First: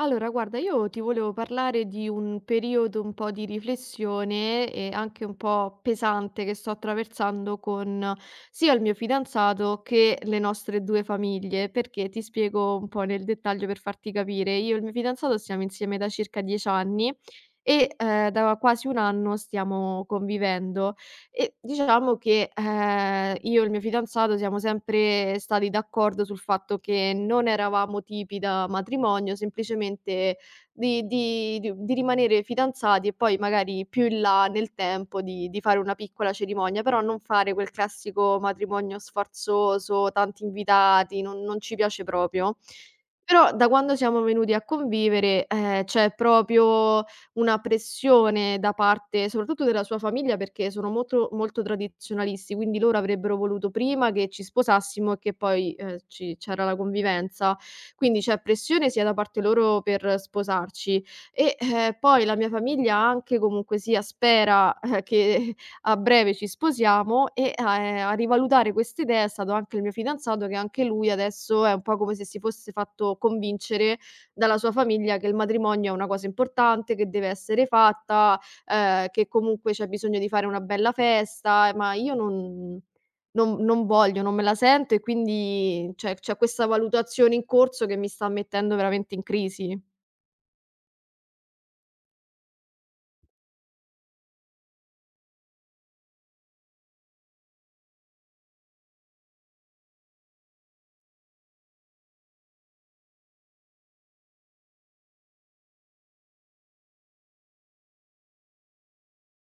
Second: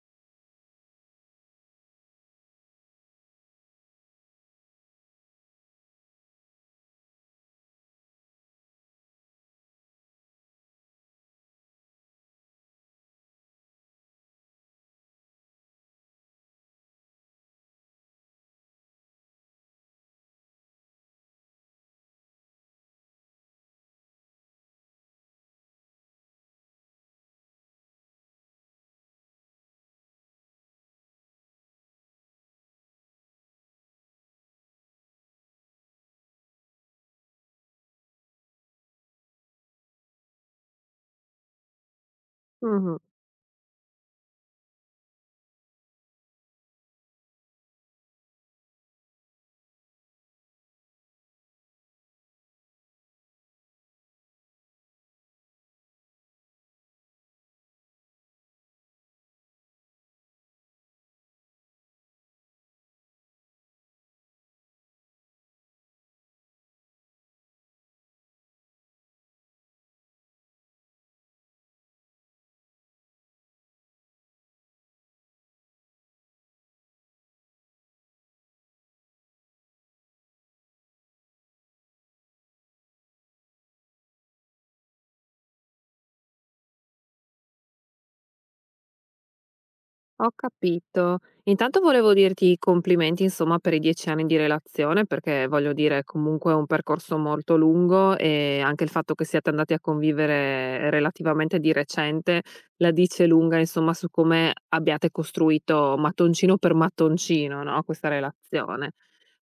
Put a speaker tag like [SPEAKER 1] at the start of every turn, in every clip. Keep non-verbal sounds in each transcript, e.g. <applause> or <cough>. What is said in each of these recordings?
[SPEAKER 1] Allora, guarda, io ti volevo parlare di un periodo un po' di riflessione e anche un po' pesante che sto attraversando con sia il mio fidanzato che le nostre due famiglie, perché ti spiego un po' nel dettaglio per farti capire. Io e il mio fidanzato stiamo insieme da circa 10 anni e da quasi un anno stiamo convivendo. E diciamo che, io e il mio fidanzato siamo sempre stati d'accordo sul fatto che non eravamo tipi da matrimonio, semplicemente di rimanere fidanzati e poi magari più in là nel tempo di fare una piccola cerimonia, però non fare quel classico matrimonio sfarzoso, tanti invitati, non ci piace proprio.
[SPEAKER 2] Mh-mh,
[SPEAKER 1] Però da quando siamo venuti a convivere, c'è proprio una pressione da parte soprattutto della sua famiglia, perché sono molto molto tradizionalisti, quindi loro avrebbero voluto prima che ci sposassimo e che poi, ci c'era la convivenza. Quindi c'è pressione sia da parte loro per sposarci e, poi la mia famiglia anche comunque sia spera, che a breve ci sposiamo e a rivalutare quest'idea è stato anche il mio fidanzato, che anche lui adesso è un po' come se si fosse fatto convincere dalla sua famiglia che il matrimonio è una cosa importante, che deve essere fatta, che comunque c'è bisogno di fare una bella festa, ma io non voglio, non me la sento e quindi c'è questa valutazione in corso che mi sta mettendo veramente in crisi.
[SPEAKER 2] ho capito. Intanto volevo dirti i complimenti, insomma, per i 10 anni di relazione, perché voglio dire comunque è un percorso molto lungo, e anche il fatto che siate andati a convivere relativamente di recente la dice lunga, insomma, su come abbiate costruito mattoncino per mattoncino, no, questa relazione.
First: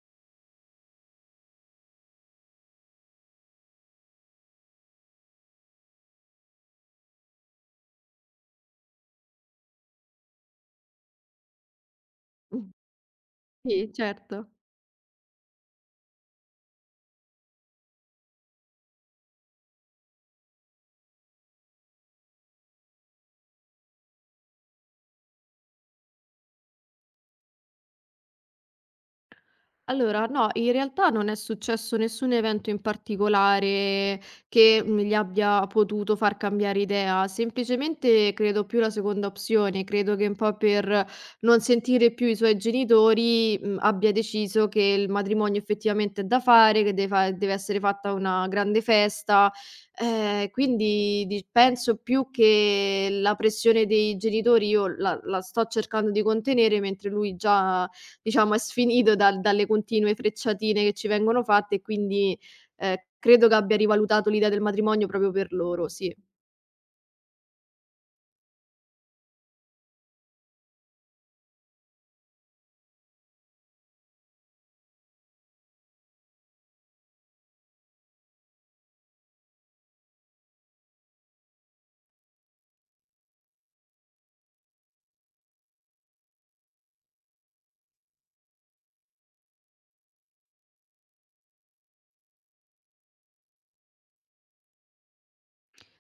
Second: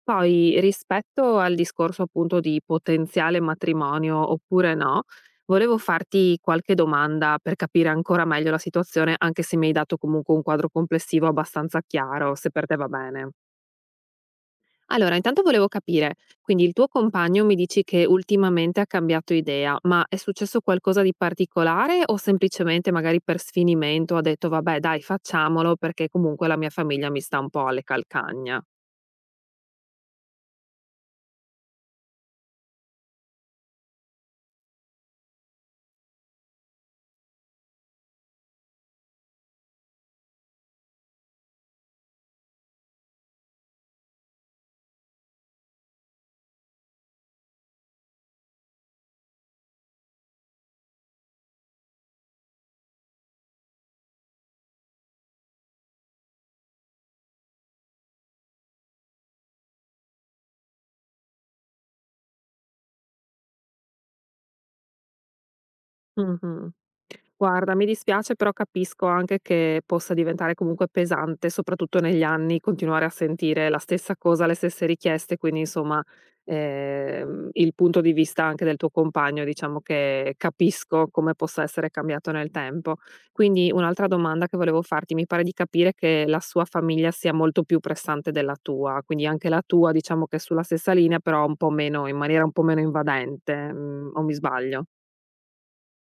[SPEAKER 2] Poi, rispetto al discorso appunto di potenziale matrimonio oppure no, volevo farti qualche domanda per capire ancora meglio la situazione, anche se mi hai dato comunque un quadro complessivo abbastanza chiaro, se
[SPEAKER 1] Mh.
[SPEAKER 2] per te va bene.
[SPEAKER 1] Sì, certo.
[SPEAKER 2] Allora, intanto volevo capire, quindi il tuo compagno mi dici che ultimamente ha cambiato idea, ma è successo qualcosa di particolare o semplicemente magari per sfinimento ha detto vabbè dai facciamolo perché comunque la mia famiglia mi sta un po' alle calcagna?
[SPEAKER 1] Allora, no, in realtà non è successo nessun evento in particolare che mi gli abbia potuto far cambiare idea, semplicemente credo più la seconda opzione, credo che un po' per non sentire più i suoi genitori, abbia deciso che il matrimonio effettivamente è da fare, che deve, deve essere fatta una grande festa, quindi penso più che la pressione dei genitori io la la sto cercando di contenere mentre lui già diciamo è sfinito dalle continue frecciatine che ci vengono fatte e quindi, credo che abbia rivalutato l'idea del matrimonio proprio per loro, sì.
[SPEAKER 2] Mh-mh. Guarda, mi dispiace, però capisco anche che possa diventare comunque pesante, soprattutto negli anni, continuare a sentire la stessa cosa, le stesse richieste, quindi insomma, il punto di vista anche del tuo compagno diciamo che capisco come possa essere cambiato nel tempo. Quindi un'altra domanda che volevo farti, mi pare di capire che la sua famiglia sia molto più pressante della tua, quindi anche la tua diciamo che è sulla stessa linea, però un po' meno, in maniera un po' meno invadente, mhmm, o mi sbaglio?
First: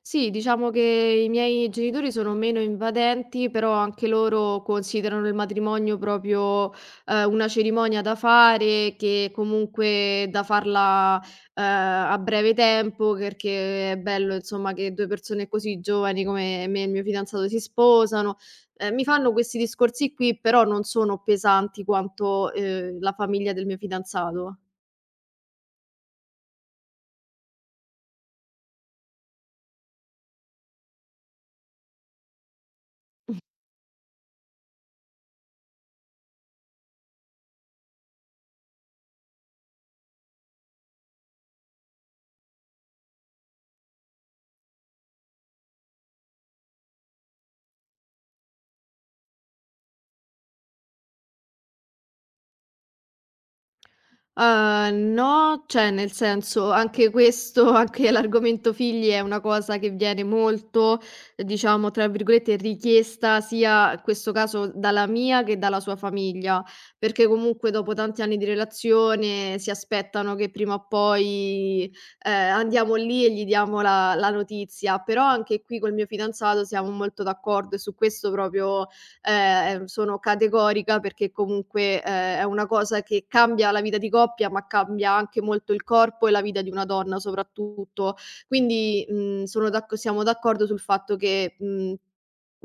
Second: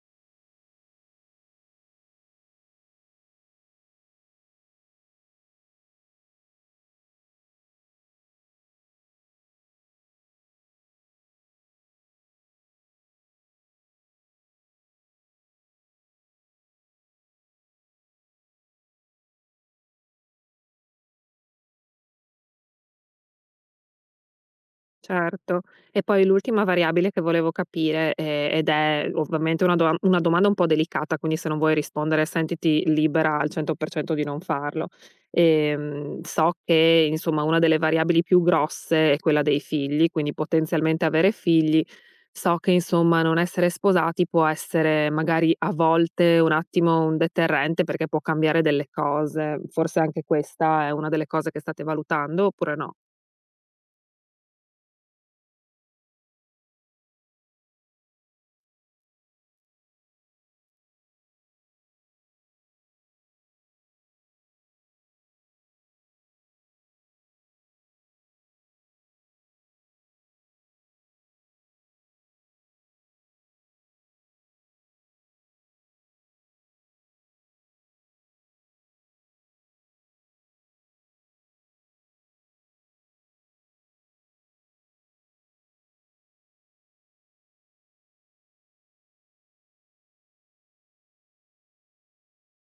[SPEAKER 1] Sì, diciamo che i miei genitori sono meno invadenti, però anche loro considerano il matrimonio proprio una cerimonia da fare, che comunque da farla a breve tempo, perché è bello, insomma, che due persone così giovani come me e il mio fidanzato si sposano. Mi fanno questi discorsi qui, però non sono pesanti quanto la famiglia del mio fidanzato.
[SPEAKER 2] Certo. E poi l'ultima variabile che volevo capire, ed è ovviamente una doman una domanda un po' delicata, quindi se non vuoi rispondere sentiti libera al 100% di non farlo. So che insomma una delle variabili più grosse è quella dei figli, quindi potenzialmente avere figli. So che insomma non essere sposati può essere magari a volte un attimo un deterrente, perché può cambiare delle cose. Forse anche questa è una delle cose che state valutando oppure no?
[SPEAKER 1] No, cioè nel senso anche questo <laughs> anche l'argomento figli è una cosa che viene molto, diciamo, tra virgolette, "richiesta" sia in questo caso dalla mia che dalla sua famiglia, perché comunque dopo tanti anni di relazione si aspettano che prima o poi, andiamo lì e gli diamo la notizia. Però anche qui col mio fidanzato siamo molto d'accordo e su questo proprio sono categorica perché comunque, è una cosa che cambia la vita di coppia, ma cambia anche molto il corpo e la vita di una donna soprattutto. Quindi, sono d'acc siamo d'accordo sul fatto che,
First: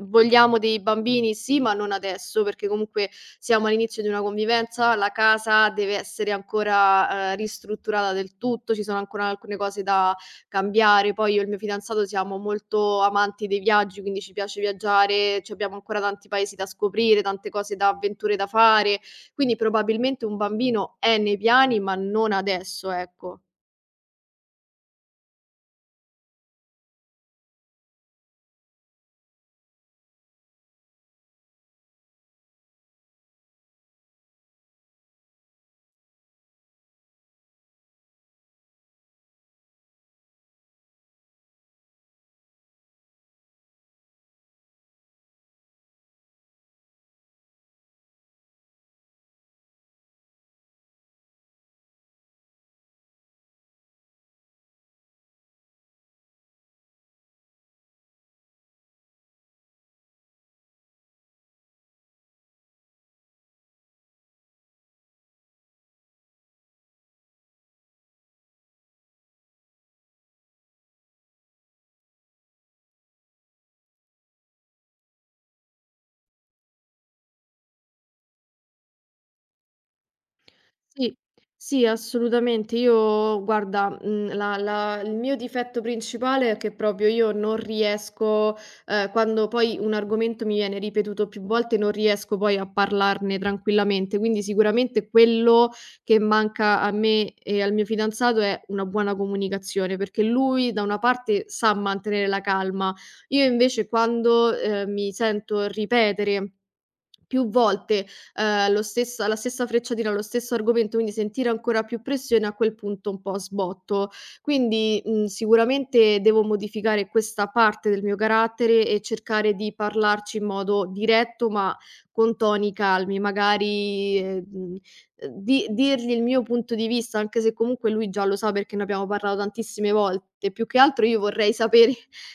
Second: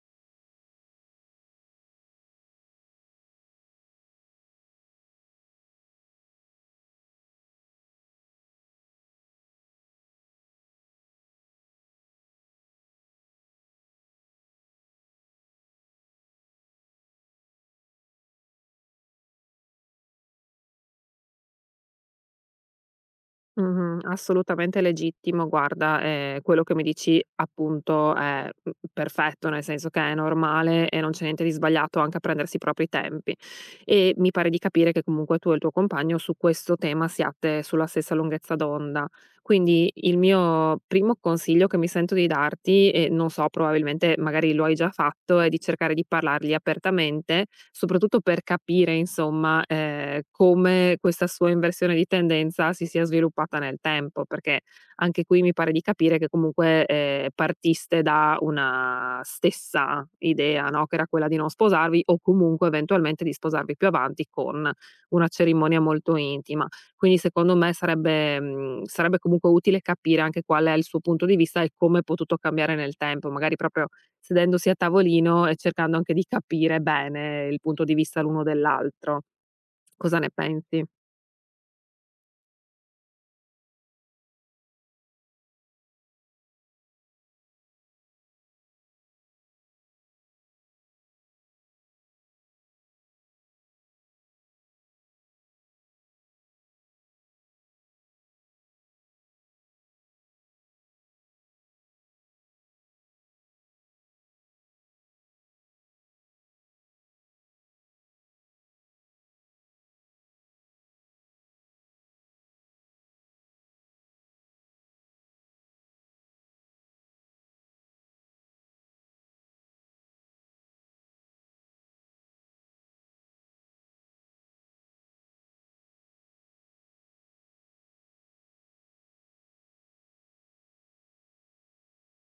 [SPEAKER 1] vogliamo dei bambini sì, ma non adesso, perché comunque siamo all'inizio di una convivenza, la casa deve essere ancora, ristrutturata del tutto, ci sono ancora alcune cose da cambiare. Poi io e il mio fidanzato siamo molto amanti dei viaggi, quindi ci piace viaggiare, ci abbiamo ancora tanti paesi da scoprire, tante cose da avventure da fare, quindi probabilmente un bambino è nei piani, ma non adesso, ecco.
[SPEAKER 2] Mh-mh, assolutamente legittimo. Guarda, quello che mi dici appunto è, mhmm, perfetto, nel senso che è normale e non c'è niente di sbagliato anche a prendersi i propri tempi. E mi pare di capire che comunque tu e il tuo compagno su questo tema siate sulla stessa lunghezza d'onda. Quindi il mio primo consiglio che mi sento di darti, e non so, probabilmente magari lo hai già fatto, è di cercare di parlargli apertamente, soprattutto per capire, insomma, come questa sua inversione di tendenza si sia sviluppata nel tempo, perché anche qui mi pare di capire che comunque partiste da una stessa idea, no? Che era quella di non sposarvi o comunque eventualmente di sposarvi più avanti con una cerimonia molto intima. Quindi secondo me sarebbe, mhmm, sarebbe comunque utile capire anche qual è il suo punto di vista e come è potuto cambiare nel tempo, magari proprio sedendosi a tavolino e cercando anche di capire bene il punto di vista l'uno dell'altro. Cosa ne pensi?
[SPEAKER 1] Sì, sì, assolutamente. Io guarda, la la il mio difetto principale è che proprio io non riesco, quando poi un argomento mi viene ripetuto più volte, non riesco poi a parlarne tranquillamente. Quindi sicuramente quello che manca a me e al mio fidanzato è una buona comunicazione, perché lui da una parte sa mantenere la calma, io invece quando, mi sento ripetere più volte, lo stessa la stessa frecciatina, lo stesso argomento, quindi sentire ancora più pressione, a quel punto un po' sbotto. Quindi, sicuramente devo modificare questa parte del mio carattere e cercare di parlarci in modo diretto, ma con toni calmi, magari, di dirgli il mio punto di vista, anche se comunque lui già lo sa perché ne abbiamo parlato tantissime volte. Più che altro io vorrei sapere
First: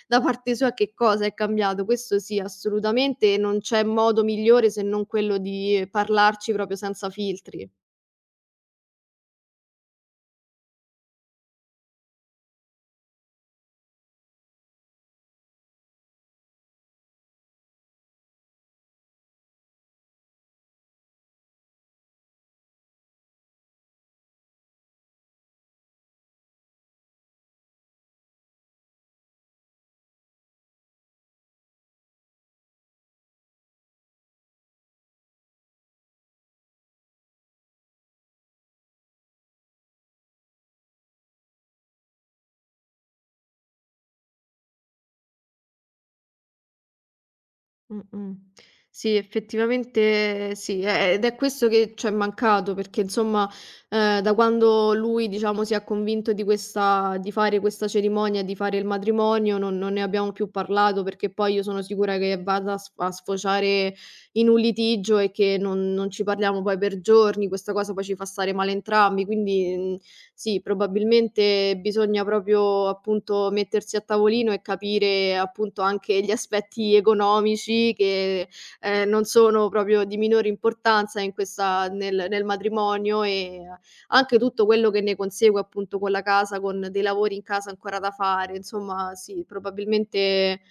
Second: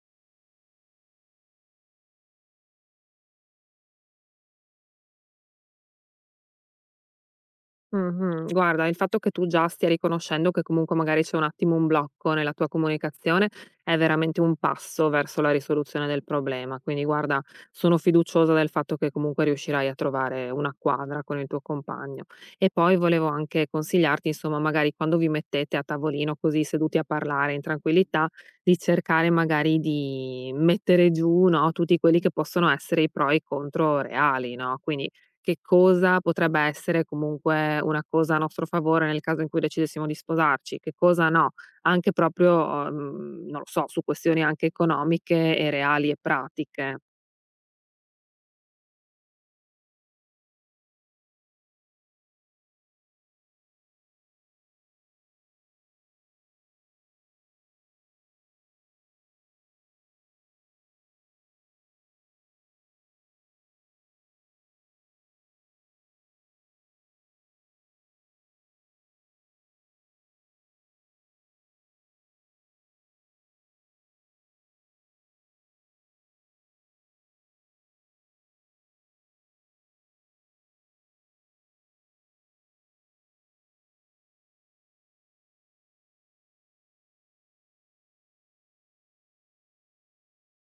[SPEAKER 1] da parte sua che cosa è cambiato, questo sì assolutamente e non c'è modo migliore se non quello di parlarci proprio senza filtri.
[SPEAKER 2] Mh-mh. Guarda, il fatto che tu già stia riconoscendo che comunque magari c'è un attimo un blocco nella tua comunicazione è veramente un passo verso la risoluzione del problema. Quindi guarda, sono fiduciosa del fatto che comunque riuscirai a trovare una quadra con il tuo compagno. E poi volevo anche consigliarti, insomma, magari quando vi mettete a tavolino così seduti a parlare in tranquillità, di cercare magari di mettere giù, no, tutti quelli che possono essere i pro e i contro reali, no, quindi che cosa potrebbe essere comunque una cosa a nostro favore nel caso in cui decidessimo di sposarci, che cosa no, anche proprio, non lo so, su questioni anche economiche e reali e pratiche.
[SPEAKER 1] Mh-mh. Sì, effettivamente sì, e ed è questo che c'è mancato perché insomma, da quando lui diciamo si è convinto di questa di fare questa cerimonia, di fare il matrimonio, non ne abbiamo più parlato perché poi io sono sicura che vada a sf a sfociare in un litigio e che non ci parliamo poi per giorni, questa cosa poi ci fa stare male entrambi, quindi, sì, probabilmente bisogna proprio, appunto, mettersi a tavolino e capire, appunto, anche gli aspetti economici che, non sono proprio di minore importanza in questa nel matrimonio e anche tutto quello che ne consegue, appunto, con la casa, con dei lavori in casa ancora da fare. Insomma, sì, probabilmente.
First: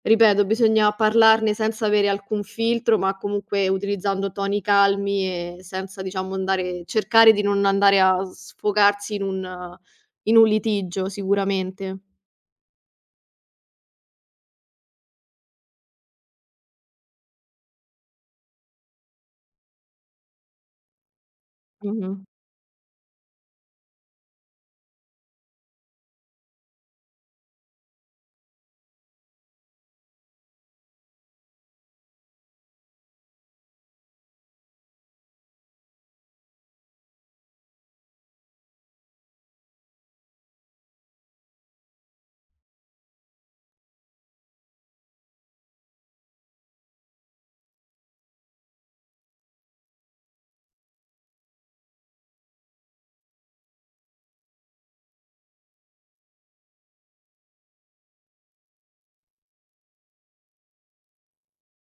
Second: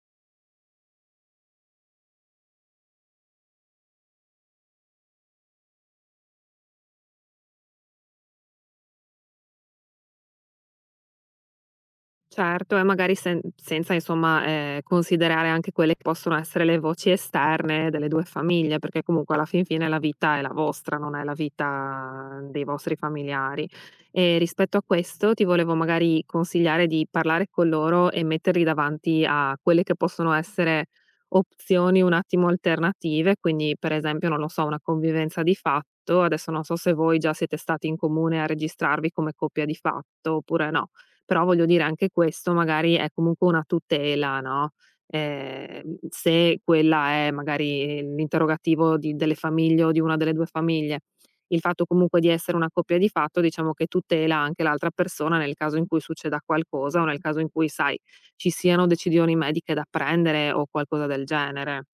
[SPEAKER 1] Ripeto, bisogna parlarne senza avere alcun filtro, ma comunque utilizzando toni calmi e senza diciamo andare cercare di non andare a sfogarsi in un litigio sicuramente.
[SPEAKER 2] Certo, e magari senza insomma, considerare anche quelle che possono essere le voci esterne delle 2 famiglie, perché comunque alla fin fine la vita è la vostra, non è la
[SPEAKER 1] Mh-mh.
[SPEAKER 2] vita dei vostri familiari. E rispetto a questo ti volevo magari consigliare di parlare con loro e metterli davanti a quelle che possono essere opzioni un attimo alternative, quindi per esempio, non lo so, una convivenza di fatto. Adesso non so se voi già siete stati in comune a registrarvi come coppia di fatto oppure no. Però voglio dire anche questo magari è comunque una tutela, no, se quella è magari l'interrogativo di delle famiglie o di una delle 2 famiglie. Il fatto comunque di essere una coppia di fatto diciamo che tutela anche l'altra persona nel caso in cui succeda qualcosa o nel caso in cui, sai, ci siano decisioni mediche da prendere o qualcosa del genere.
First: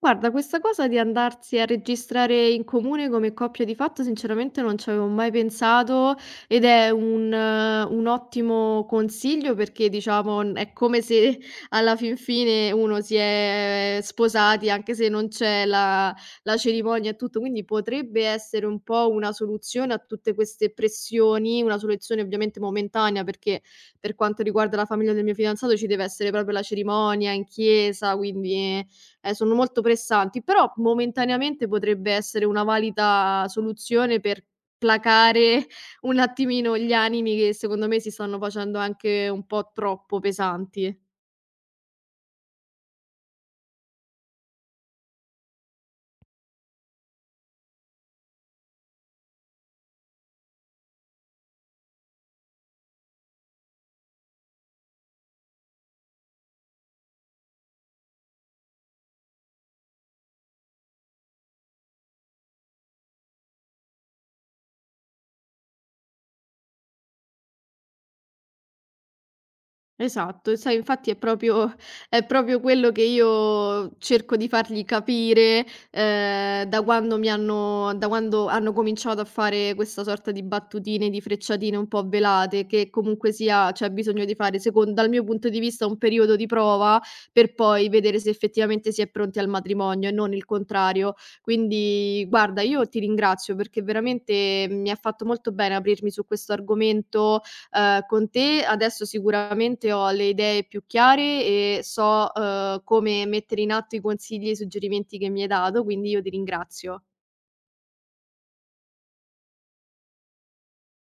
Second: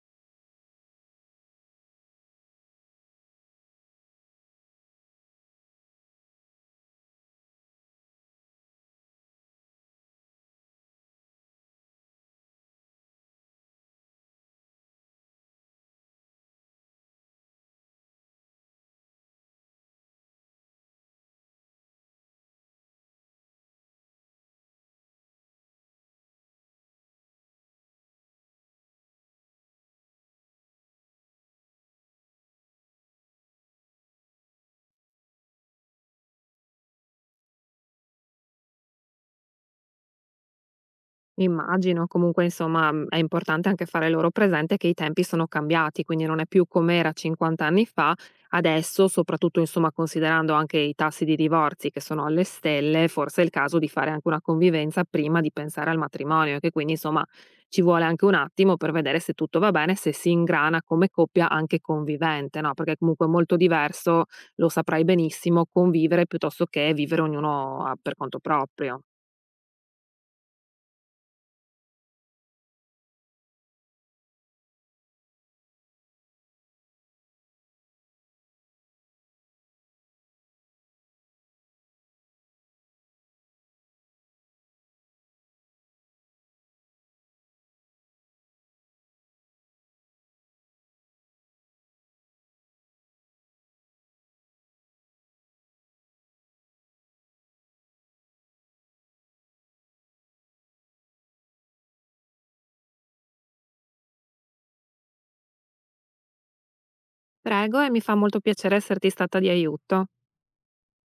[SPEAKER 1] Guarda, questa cosa di andarsi a registrare in comune come coppia di fatto sinceramente non ci avevo mai pensato ed è un ottimo consiglio perché, diciamo, n è come se alla fin fine uno si è sposati anche se non c'è la cerimonia e tutto, quindi potrebbe essere un po' una soluzione a tutte queste pressioni, una soluzione ovviamente momentanea, perché per quanto riguarda la famiglia del mio fidanzato ci deve essere proprio la cerimonia in chiesa, quindi sono molto pressanti, però momentaneamente potrebbe essere una valida soluzione per placare <laughs> un attimino gli animi che secondo me si stanno facendo anche un po' troppo pesanti.
[SPEAKER 2] Immagino, comunque insomma, mhmm, è importante anche fare loro presente che i tempi sono cambiati, quindi non è più com'era 50 anni fa, adesso soprattutto insomma considerando anche i tassi di divorzi che sono alle stelle, forse è il caso di fare anche una convivenza prima di pensare al matrimonio, e che quindi insomma ci vuole anche un attimo per vedere se tutto va bene, se si ingrana come coppia anche convivente, no, perché comunque è molto diverso, lo saprai benissimo, convivere piuttosto che vivere ognuno a per conto proprio.
[SPEAKER 1] Esatto, e sai infatti è proprio quello che io cerco di fargli capire, da quando hanno cominciato a fare questa sorta di battutine, di frecciatine un po' velate, che comunque sia c'è bisogno di fare secon dal mio punto di vista un periodo di prova, per poi vedere se effettivamente si è pronti al matrimonio e non il contrario. Quindi guarda, io ti ringrazio perché veramente mi ha fatto molto bene aprirmi su questo argomento. Con te adesso sicuramente ho le idee più chiare e so, come mettere in atto i consigli e i suggerimenti che mi hai dato, quindi io ti ringrazio.
[SPEAKER 2] Prego, e mi fa molto piacere esserti stata di aiuto.